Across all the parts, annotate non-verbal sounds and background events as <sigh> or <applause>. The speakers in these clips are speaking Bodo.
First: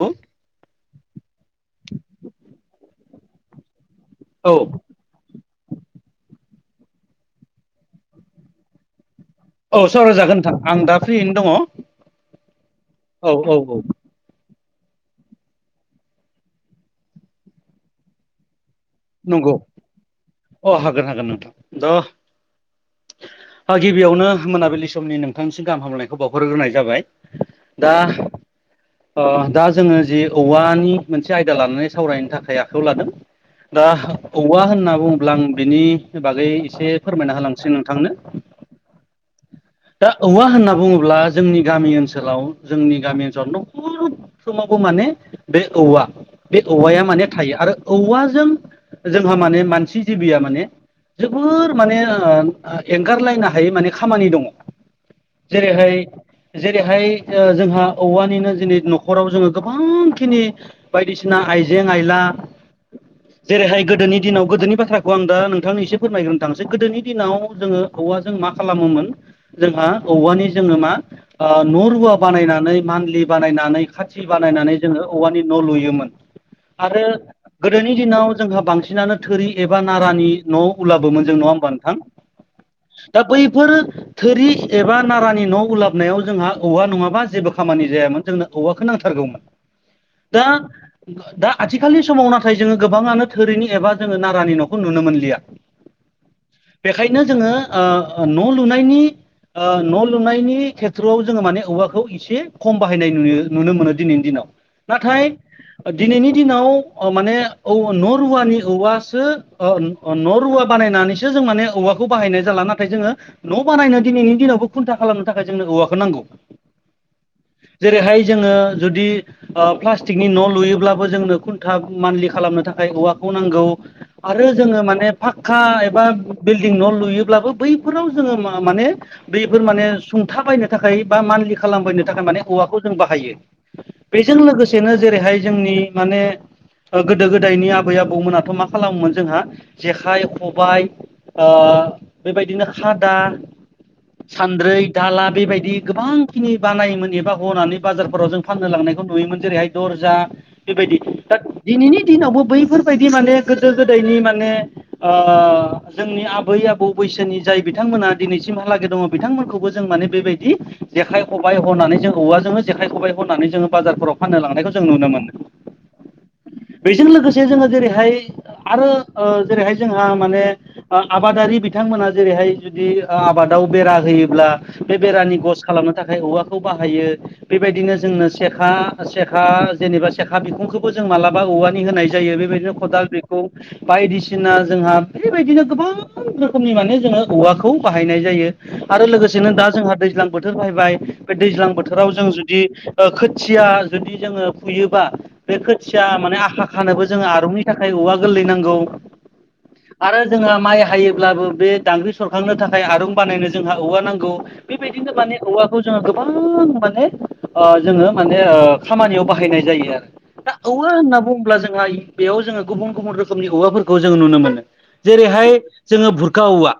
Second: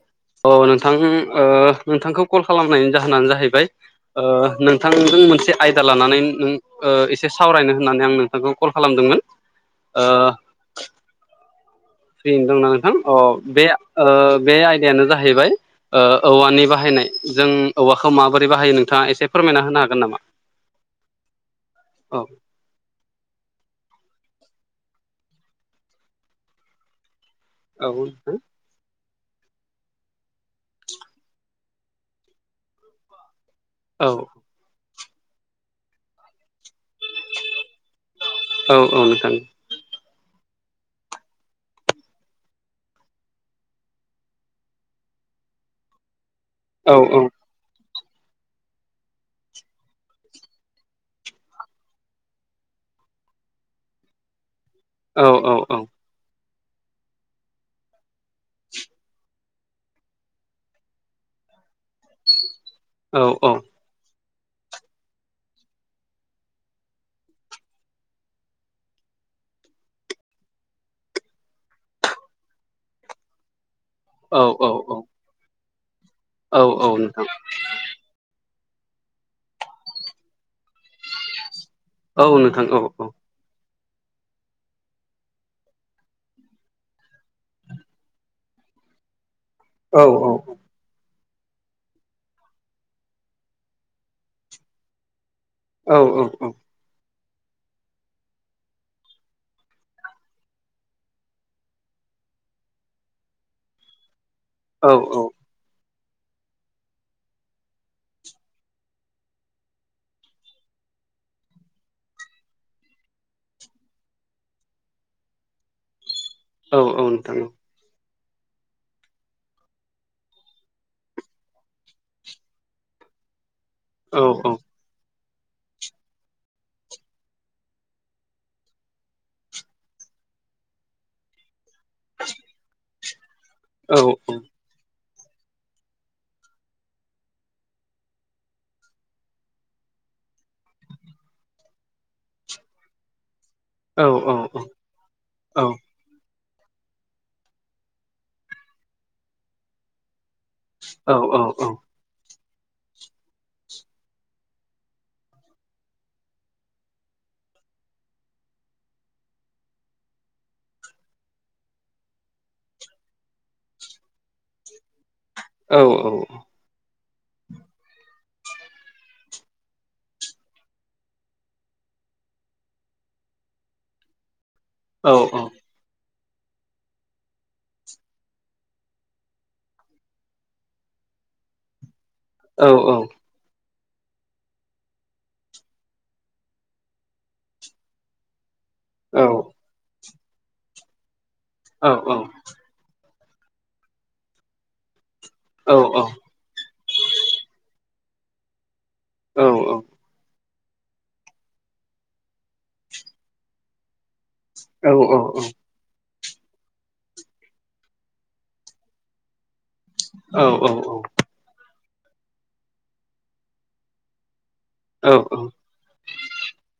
औ अ नोंथां ओ नोंथांखौ कल खालामनायनि जाहोनानो जाहैबाय औ नोंथांजों मोनसे आयदा लानानै नों एसे सावरायनो होननानै आं नोंथांखौ कल खालामदोंमोन। औ ओ सरायजागोन नोंथां। आं दा फ्रियैनो दङ। फ्रि दंना नोंथां अ औ बे औ ओ बे जाहैबाय औवानि बाहायनाय जों औवाखौ माबोरै बाहायो नों नंगौ अ हागोन हागोन नोंथां द औ गिबियावनो मोनाबिलि समनि नोंथांसिम गाहाम हामलायखौ बावहरग्रोनाय जाबाय दा औ नोंथां ओ दा जोङो जि औवानि मोनसे आयदा लानानै सावरायनो थाखाय आखायाव लादों दा औ औवा होनना बुङोब्ला आं बिनि बागै एसे फोरमायना होलांसै नोंथांनो। औ औ नोंथां दा औवा होनना बुङोब्ला जोंनि गामि ओनसोलाव जोंनि गामि ओनसोलाव न'खर फ्रोमावबो माने बे औवा बे औ औवाया माने थायो आरो औवाजों जोंहा माने मानसि जिबिया माने जोबोर माने ओ ओ एंगारलायनो हायै माने खामानि दङ। औ औ। औ जेरैहाय जेरैहाय जोंहा औवानिनो जनै न'खराव जोङो गोबां खिनि बायदिसिना आइजें आइला जेरैहाय गोदोनि दिनाव गोदोनि बाथ्राखौ आं दा नोंथांनि एसे फोरमायग्रोनो थांसै गोदोनि दिनाव जोङो औवाजों मा खालामोमोन। जोंहा औवानि जोङो मा न' रुवा बानायनानै मान्लि बानायनानै खाथि औ बानायनानै जोङो औवानि न' लुयोमोन। औ औ आरो नोंथां गोदोनि दिनाव जोंहा बांसिनानो थोरि एबा नारानि न' उलाबोमोन जों नङा होमबा हां औ नोंथां औ दा बैफोर थोरि एबा नारानि न' उलाबनायाव जोंहा औवा नङाबा जेबो खामानि जायामोन जोंनो औवाखौ नांथारगौमोन। औ दा दा आथिखालनि समाव नाथाय जोङो गोबाङानो धोरिनि एबा जोङो नारानि न'खौ नुनो मोनलिया। औ औ औ। बेखायनो ओ जोङो न' लुनायनि ओ न' लुनायनि खेथ्रआव जोङो माने औवाखौ एसे खम बाहायनाय नुयो नुनो मोनो दिनैनि दिनाव। औ नाथाय दिनैनि दिनाव माने औ न'रुवानि औवासो ओ न'रुवा बानायनानैसो जों माने औवाखौ बाहायनाय जाला नाथाय जोङो न' बानायनो दिनैनि दिनावबो खुन्था खालामनो थाखाय जोंनो औवाखौ नांगौ। औ औ नोंथां। जेरैहाय जोङो जुदि ओ प्लास्टिकनि न' लुयोब्लाबो जोंनो खुन्था मान्लि खालामनो था खाय औवाखौ नांगौ। औ औ आरो जोङो माने फाखक्का एबा बिल्डिं न' लुयोब्लाबो बैफोराव जोङो माने बेफोर माने सुंथा बायनो थाखाय बा मानलि खालामबोनो थाखाय माने औवाखौ जों बाहायो, औ बेजों लोगोसे जेरैहाय जोंनि माने गोदो गो उन्दैनि आबै आबौमोनाथ' मा खालामोमोन जोंहा जेखाइ, खबाय, ओ बेबायदिनो खादा, औ औ औ सान्द्रै, दाला बेबायदि गोबांखिनि बानायोमोन एबा हनानै बाजारफोराव जों फाननो लांनायखौ नुयोमोन। जेरैहाय दरजा बेबायदि दा दिनैनि दिनावबो बैफोर बायदि माने गोदो गोदायनि माने ओ जोंनि आबै आबौ बैसोनि जाय बिथांमोना दिनैसिमहालागै दङ बिथांमोनखौबो जों माने बेबायदि जेखाइ खबाय हनानै जों औवाजोंनो जेखाइ खबाय हनानै जोङो बाजारफोराव फाननो लांनायखौ जों नुनो मोनो। औ औ औ। बेजों लोगोसे जोङो जेरैहाय आरो जेरैहाय जोंहा माने आबादारि बिथांमोना जेरैहाय जुदि आबादाव बेरा होयोब्ला, बे बेरानि गस खालामनो थाखाय औवाखौ बाहायो, बेबायदिनो जोंनो सेखा, सेखा जेनेबा सेखा बिखुंखौबो जों मालाबा औवानि होनाय जायो। बेबायदिनो खदाल बेखुं बायदिसिना जोंहा बेबायदिनो गोबां रोखोमनि माने जोङो औवाखौ बाहायनाय जायो। आरो लोगोसेनो दा जोंहा दैज्लां बोथोर फायबाय, बे दैज्लां बोथोराव जों खोथिया जुदि जोङो फुयोबा, बे खोथि माने आखा खानोबो जोङो आरुंनि थाखाय औवा गोरलै नांगौ। आरो जोंहा माइ हायोब्लाबो बे दांग्रि सरखांनो थाखाय आरं बानायनो जोंहा औवा नांगौ‌। बेबायदिनो माने औवाखौ जोङो गोबां माने ओ जोङो माने ओ खामानियाव बाहायनाय जायो आरो। दा औवा होनना बुङोब्ला जोंहा बेयाव जोङो गुबुन गुबुन रोखोमनि औवाफोरखौ जोङो नुनो मोनो। जेरैहाय जोङो भुरखा औवा,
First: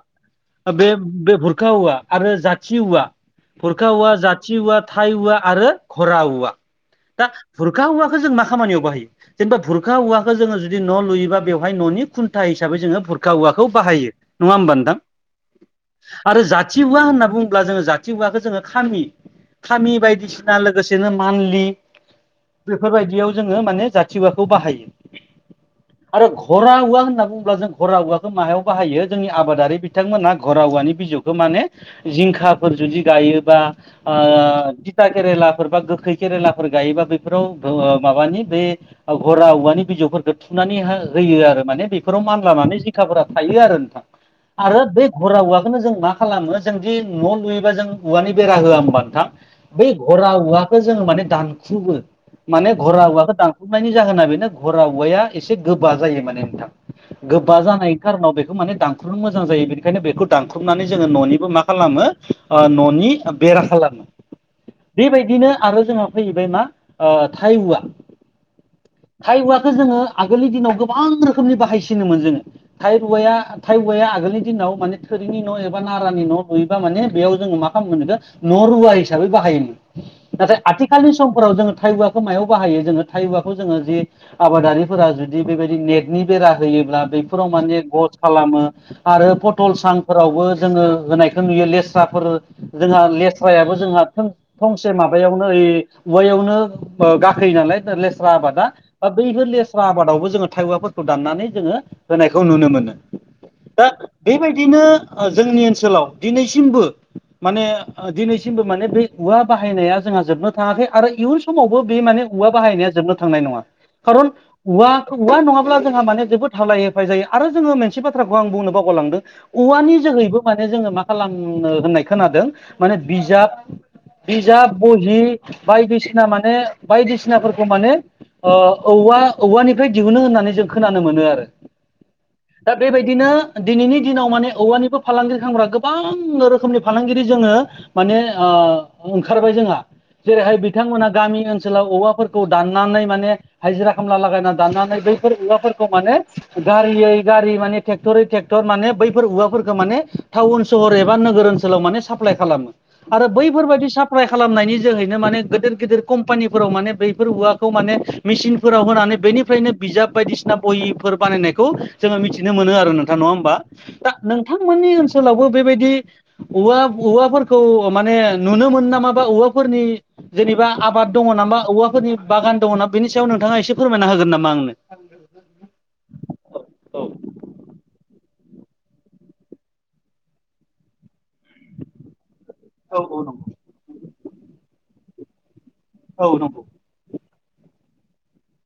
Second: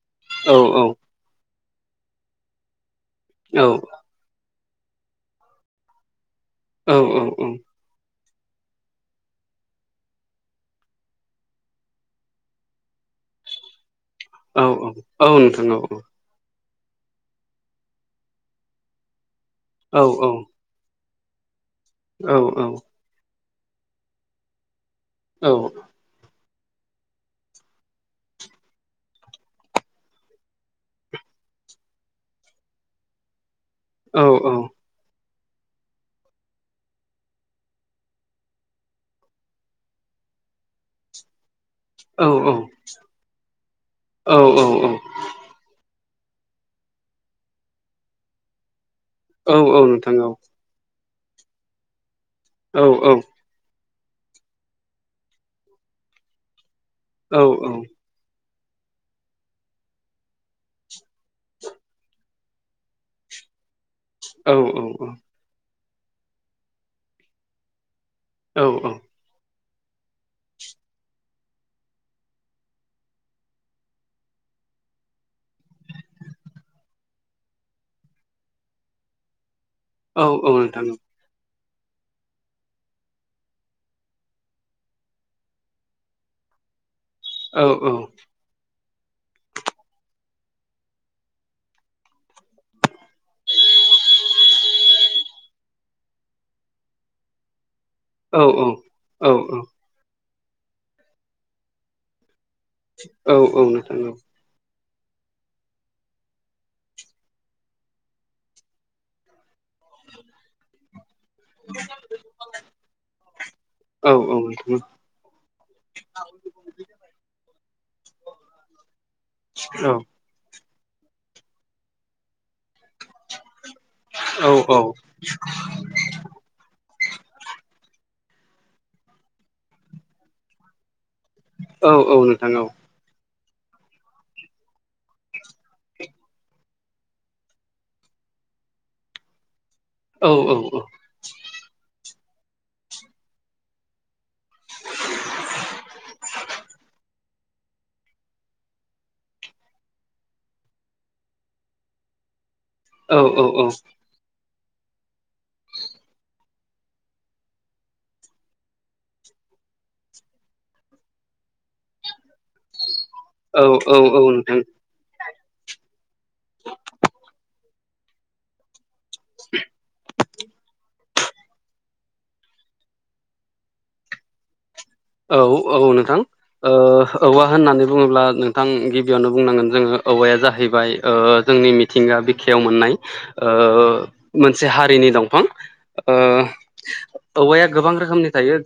बे बे भुर फुरखा औवा आरो जाथि औवा फुरखा औवा जाथि शथि औवा थाइ औवा आरो घरा औवा। औ दा औ हुरखा औवाखौ जों मा खामानियाव बाहायो? जेनेबा बुरखा औवाखौ जोङो जुदि न' लुयोबा बेवहाय न'नि खुन्था हिसाबै जोङो बुरखा औवाखौ बाहायो। नङा औ होमबा औ नोंथां औ नोंथां औ औ। आरो जाथि हुवा होनना बुङोब्ला। जोङो जाथि हुवाखौ जोङो खामि खामि औ बायदिसिना लोगो लोगोसेनो मानलि बेफोरबायदियाव जोङो माने जाथिवाखौ बाहायो। औ। आरो घरा औवा होनना बुङोब्ला। जों घरा औवाखौ माहायाव बाहायो? जोंनि आबादारि बिथांमोना घरा औवानि बिजौ माने जिंखाफोर जुदि गायोबा औ थिथा केरेलाफोर बा गोखै केरेलाफोर गायोबा बेफोराव माबानि बे घरा औवानि बिजौफोरखौ थुनानै होयो आरो माने बेफोराव मानलानानै जिखाफोरा थायो आरो नोंथां औ आरो बे घरा औवाखौनो जों मा खालामो। जोंदि न' लुयोबा जों औवानि बेरा होआ होमबानोथां? औ बै नोंथां घरा औवाखौ जोङो माने दानखुबो। माने घरा औवाखौ दानखु नायनि जाहोना बेनो घरा औवाया एसे गोबा जायो। माने नोंथां गोबा जानाय खारोनाव बेखौ माने दानख्रुमनो मोजां जायो। बेनिखायनो बेखौ दानख्रुबनानै जोङो न'निबो मा खालामो न'नि बेरा खालामो। बेबायदिनो आरो जोंहा फैबाय मा थाइ औवा औ औ। थाइ औवाखौ जोङो आगोलनि दिनाव गोबां रोखोमनि बाहायसिनोमोन जोङो। थाइ औवाया थाइऔवा आगोलनि दिनाव माने थोरिनि न' एबा नारानि न' लुयोबा माने बेयाव जोङो मा खालामगोन बेखौ न'रुवा हिसाबै बाहायोमोन। नाथाय औ आथिखालनि समफोराव जोङो थाइऔवा मायाव बाहायो जोङो थाइ औवाखौ जोङो जि आबादारिफोरा जुदि बेबायदि नेटनि बेरा होयोब्ला बेफोराव माने गस औ खालामो। आरो पटल सांफोरावबो जोङो होनायखौ नुयो। लेस्राफोर जोंहा लेस्रायाबो जोंहा फंसे माबायावनो ओइ औवायावनो गाखोयो नालाय लेस्रा आबादा बैफोर औ लेस्रा आबादावबो जोङो थाइऔवाफोरखौ दाननानै जोङो होनायखौ नुनो मोनो। औ औ दा नोंथां औ बेबायदिनो जोंनि ओनसोलाव दिनैसिमबो माने दिनैसिमबो माने बे औवा बाहायनाया जोंहा जोबनो थाङाखै आरो इयुन समाव बे माने औवा बाहायनाया जोबनो थांनाय नङा। औ खारन औवा नोंथां औवा नङाब्ला जोंहा माने जोबोद हालाय हाफाय जायो आरो जोङो मोनसे बाथ्राखौ आं बुंनो बावगलांदों। औ औवानि जोहैबो माने जोङो मा खालामनो होननाय खोनादों। माने बिजाब बिजाब औ औ बहि बायदिसिना माने बायदिसिनाफोरखौ माने औवा औवानिफ्राय दिहुनो होननानै जों खोनानो मोनो आरो औ औ नोंथां दा बेबायदिनो दिनैनि दिनाव माने औवानिबो फालांगिरि खालामग्रा गोबां रोखोमनि फालांगिरि जोङो माने ओंखारबाय जोंहा। औ औ औ जेरैहाय बिथांमोना गामि ओनसोलाव औवाफोरखौ दाननानै माने हाजिरा खामला लागायनानै दाननानै बैफोर औवाफोरखौ माने गारियै गारि माने टेक्टरै टेक्टर माने बैफोर औवाफोरखौ माने टाउन सहर एबा नोगोर ओनसोलाव माने साप्लाइ खालामो औ आरो बैफोरबायदि साप्लाइ खालामनायनि जोहैनो माने गोदोर गोदोर कम पानिफोराव माने बैफोर औवाखौ माने मेसिनफोराव होनानै बेनिफ्रायनो बिजाब बायदिसिना बहिफोर बानायनाय खौ जोङो मिथिनो मोनो आरो नोंथां नङा होमबा औ औ दा औ नोंथां नोंथांमोननि ओनसोलावबो बेबायदि औवा औवाफोरखौ माने नुनो मोनो नामाबा औवाफोरनि जेनेबा आबाद दङ नामा औवाफोरनि बागान दङ ना बेनि सायाव नोंथाङा एसे फोरमायना होगोन नामा आंनो? औ औ नोंथां। औ औवा होननानै बुङोब्ला नोंथां। गिबियावनो बुंनांगोन जोङो औवाया जाहैबाय जोंनि मिथिंगा बिखायाव मोननाय औ नंगौ मोनसे हारिनि दंफां। ओ औ नंगौ। औवाया गोबां रोखोमनि थायो।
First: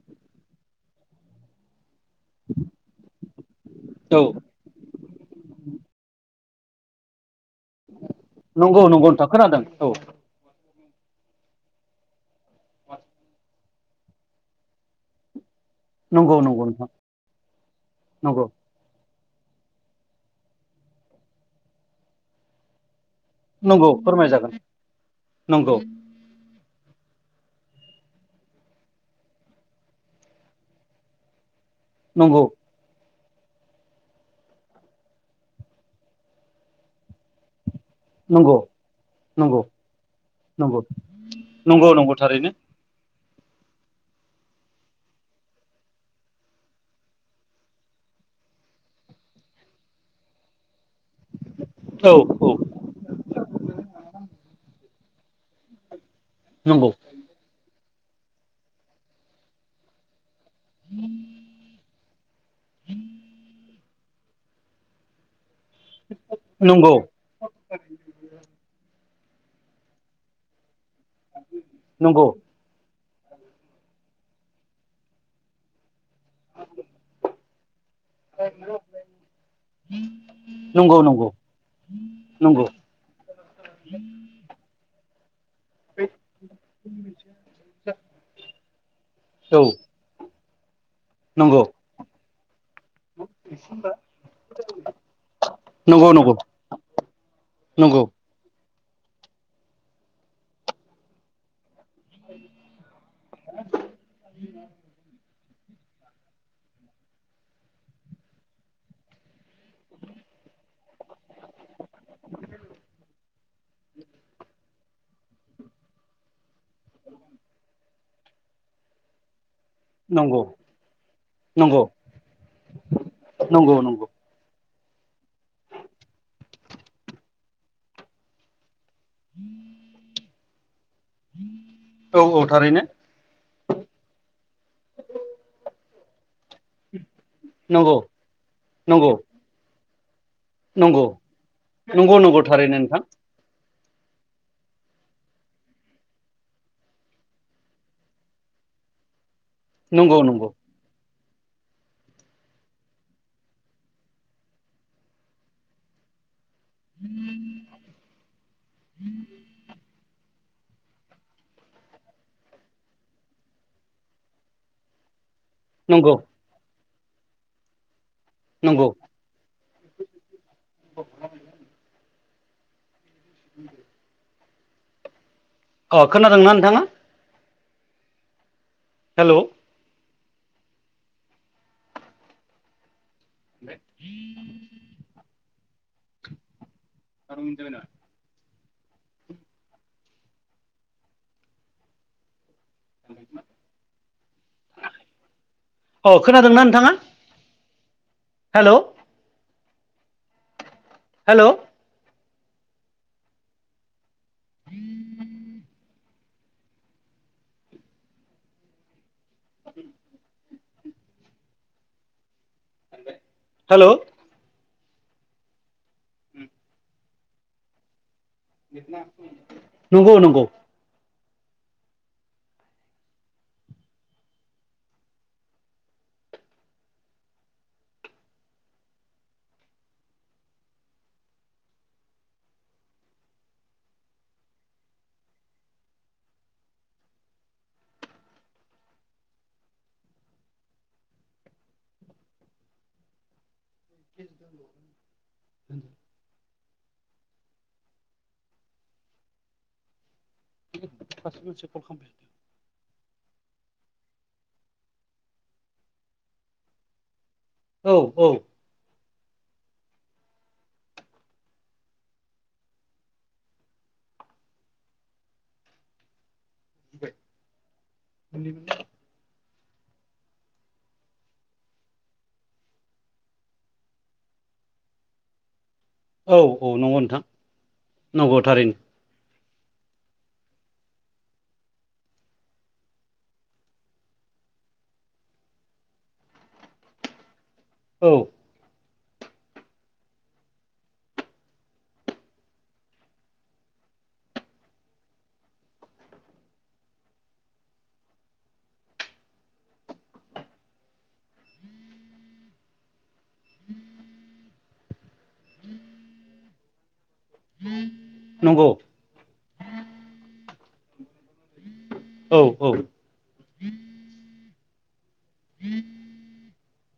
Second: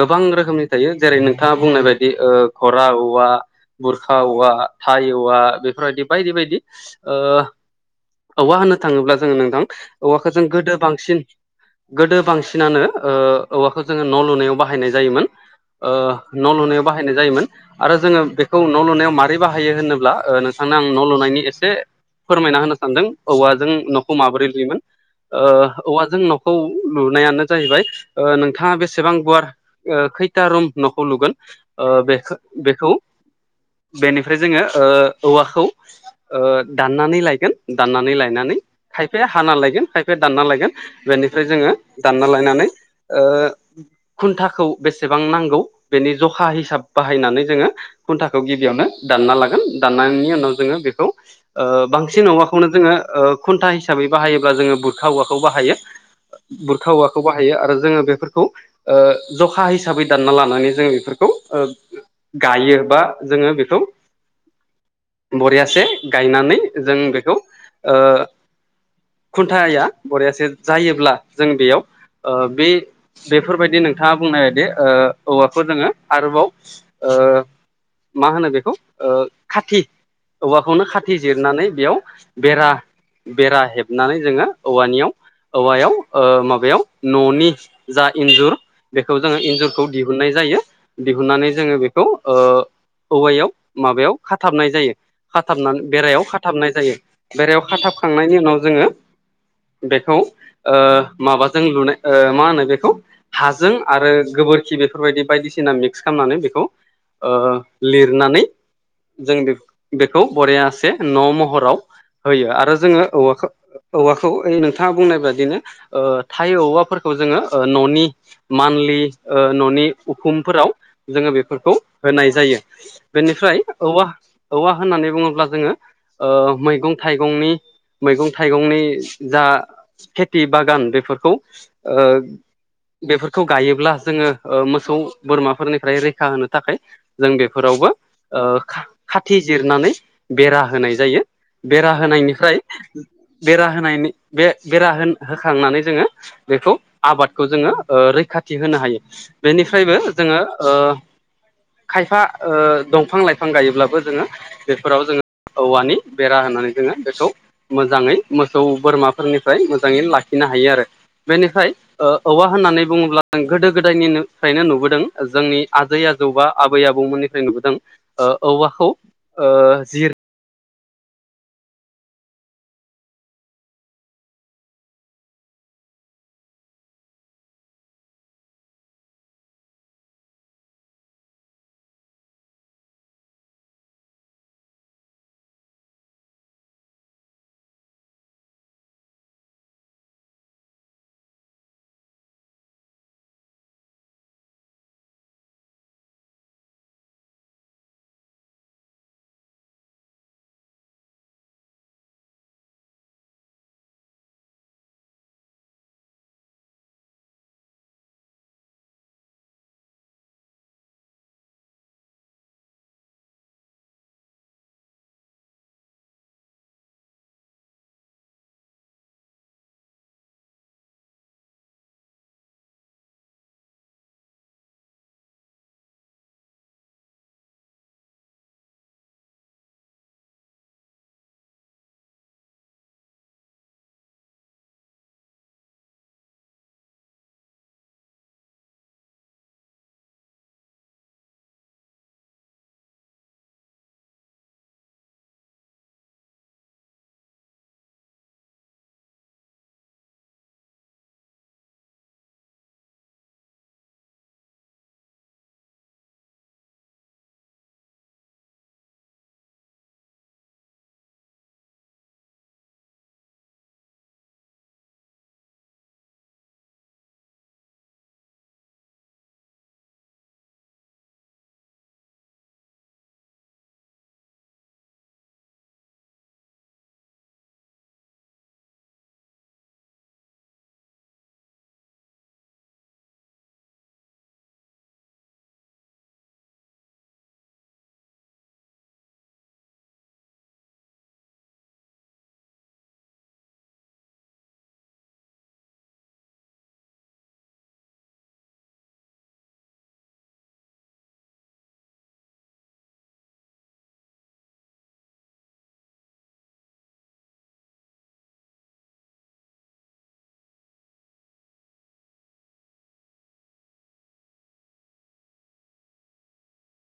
गोबां रोखोमनि थायो जेरै नोंथाङा बुंनाय बायदि बे घरा औवा बुरखा औ औवा थाय औवा बेफोरबायदि बायदि बायदि औवा होननो नंगौ नंगौ थाङोब्ला जोङो खोनादों नोंथां औ औवाखो जों गोदो बांसिन गोदो बांसिनानो ओ औवाखौ जोङो न' लुनायाव बाहायनाय जायोमोन ओ नंगौ न' नंगौ लुनायाव नोंथां बाहायनाय जायोमोन आरो जोङो नंगौ बेखौ न' लुनायाव मारै बाहायो होनोब्ला ओ नोंथांनो आं न' लुनायनि एसे फोरमायना होनो सानदों औवाजों नंगौ न'खौ माबोरै फोरमायजागोन लुयोमोन ओ नंगौ औवाजों न'खौ खौ लुनायानो जाहैबाय ओ नोंथाङा बेसेबां गुवार ओ खै ता रुम न'खौ लुगोन ओ बेखो नंगौ बेखौ बेनिफ्राय जोङो ओ औवाखौ ओ दाननानै लायगोन दाननानै लायनानै नंगौ खायफाया हाना नंगौ लायगोन खायफाया दानना लायगोन नंगौ बेनिफ्राय जोङो नंगौ नंगौ दानना थारैनो लायनानै औ खुन्थाखौ बेसेबां नांगौ बेनि जखा हिसाब बाहायनानै जोङो खुन्थाखौ गिबियावनो दानना लागोन दाननायनि उनाव जोङो बेखौ ओ औ बांसिन औ औवाखौनो जोङो खुन्था हिसाबै बाहायोबा जोङो बुरखा औवाखौ बाहायो नंगौ बुरखा औवाखौ बाहायो आरो जोङो बेफोरखौ जखा हिसाबै दानना ला लानानै जोङो बेफोरखौ ओ गायो बा जोङो बेखौ बरियासे गायनानै नंगौ जों बेखौ ओ खुन्थाया बरियासे जायोब्ला जों बेयाव नंगौ ओ जे बेफोरबायदि नोंथाङा बुंनायबायदि ओ औवाफोर दोङो आरोबाव मा होनो बेखौ ओ खाथि औवाखौनो खाथि नंगौ जिरनानै बेयाव नंगौ बेरा बेरा हेबनानै जोङो औवानियाव औवायाव औ माबायाव न'नि जा इन्जुर बेखौ जोङो औ इन्जुर दिहुननाय जायो दिुननानै नंगौ जोङो बेखौ ओ औवायाव माबायाव खाथाबनाय जायो खाथाबनानै नंगौ नंगौ बेरायाव खाथाबनाय जायो बेरायाव नंगौ खाथाबखांनायनि उनाव जोङो बेखौ ओ माबाजों लुनाय ओ मा होनो बेखौ हाजों आरो गोबोर बेफोरबायदि बायदिसिना मिक्स खालामनानै बेखौ ओ लिरनानै जों बेखौ बरयासे न' महराव होयो आरो जोङो औवाखौ औवाखौ ओइ नोंथाङा बुंनाय बादिनो ओ थाय औवाफोरखौ जोङो न'नि मानलि ओ न'नि नंगौ उखुमफोराव जोङो बेफोरखौ नंगौ होनाय जायो बेनिफ्राय नंगौ औवा नंगौ औवा होननानै बुङोब्ला जोङो ओ मैगं थाइगंनि मैगं थाइगंनि जा खेथि बागान बेफोरखौ ओ औ औ थारैनो बेफोरखौ गायोब्ला जोङो ओ मोसौ बोरमाफोरनिफ्राय रैखा होनो थाखाय जों बेफोरावबो नंगौ ओ नंगौ खाथि जिरनानै बेरा होनाय नंगौ जायो बेरा नंगौ नंगौ होनायनिफ्राय थारैनो नोंथां बेरा होनायनि बे बेरा होन होखांनानै जोङो बेखौ आबादखौ जोङो ओ रैखाथि होनो हायो बेनिफ्रायबो नंगौ जोङो नंगौ ओ खायफा ओ दंफां लाइफां गायोब्लाबो जोङो बेफोराव जोङो औवानि बेरा होनानै जोङो बेखौ मोजाङै मोसौ बोरमाफोरनि फ्राय मोजाङै लाखिनो हायो आरो बेनिफ्राय औवा होननानै बुङोब्ला गोदो गोदायनिफ्रायनो नुबोदों जोंनि आजै नंगौ आजौ बा आबै आबौमोननिफ्राय नुबोदों ओ नंगौ औवाखौ ओ जिर उ अ खोनादोंना नोंथाङा हेलौ न सात मिनित जाबाय नामा? अ खोनादोंना नोंथाङा? हेलौ हेलौ हेलौ नंगौ नंगौ सासे मानसिया कल खालामबाय थादो औ औ <inaudible> औ औ नंगौ नोंथां नंगौ थारैनो औ उ नंगौ औ औ उम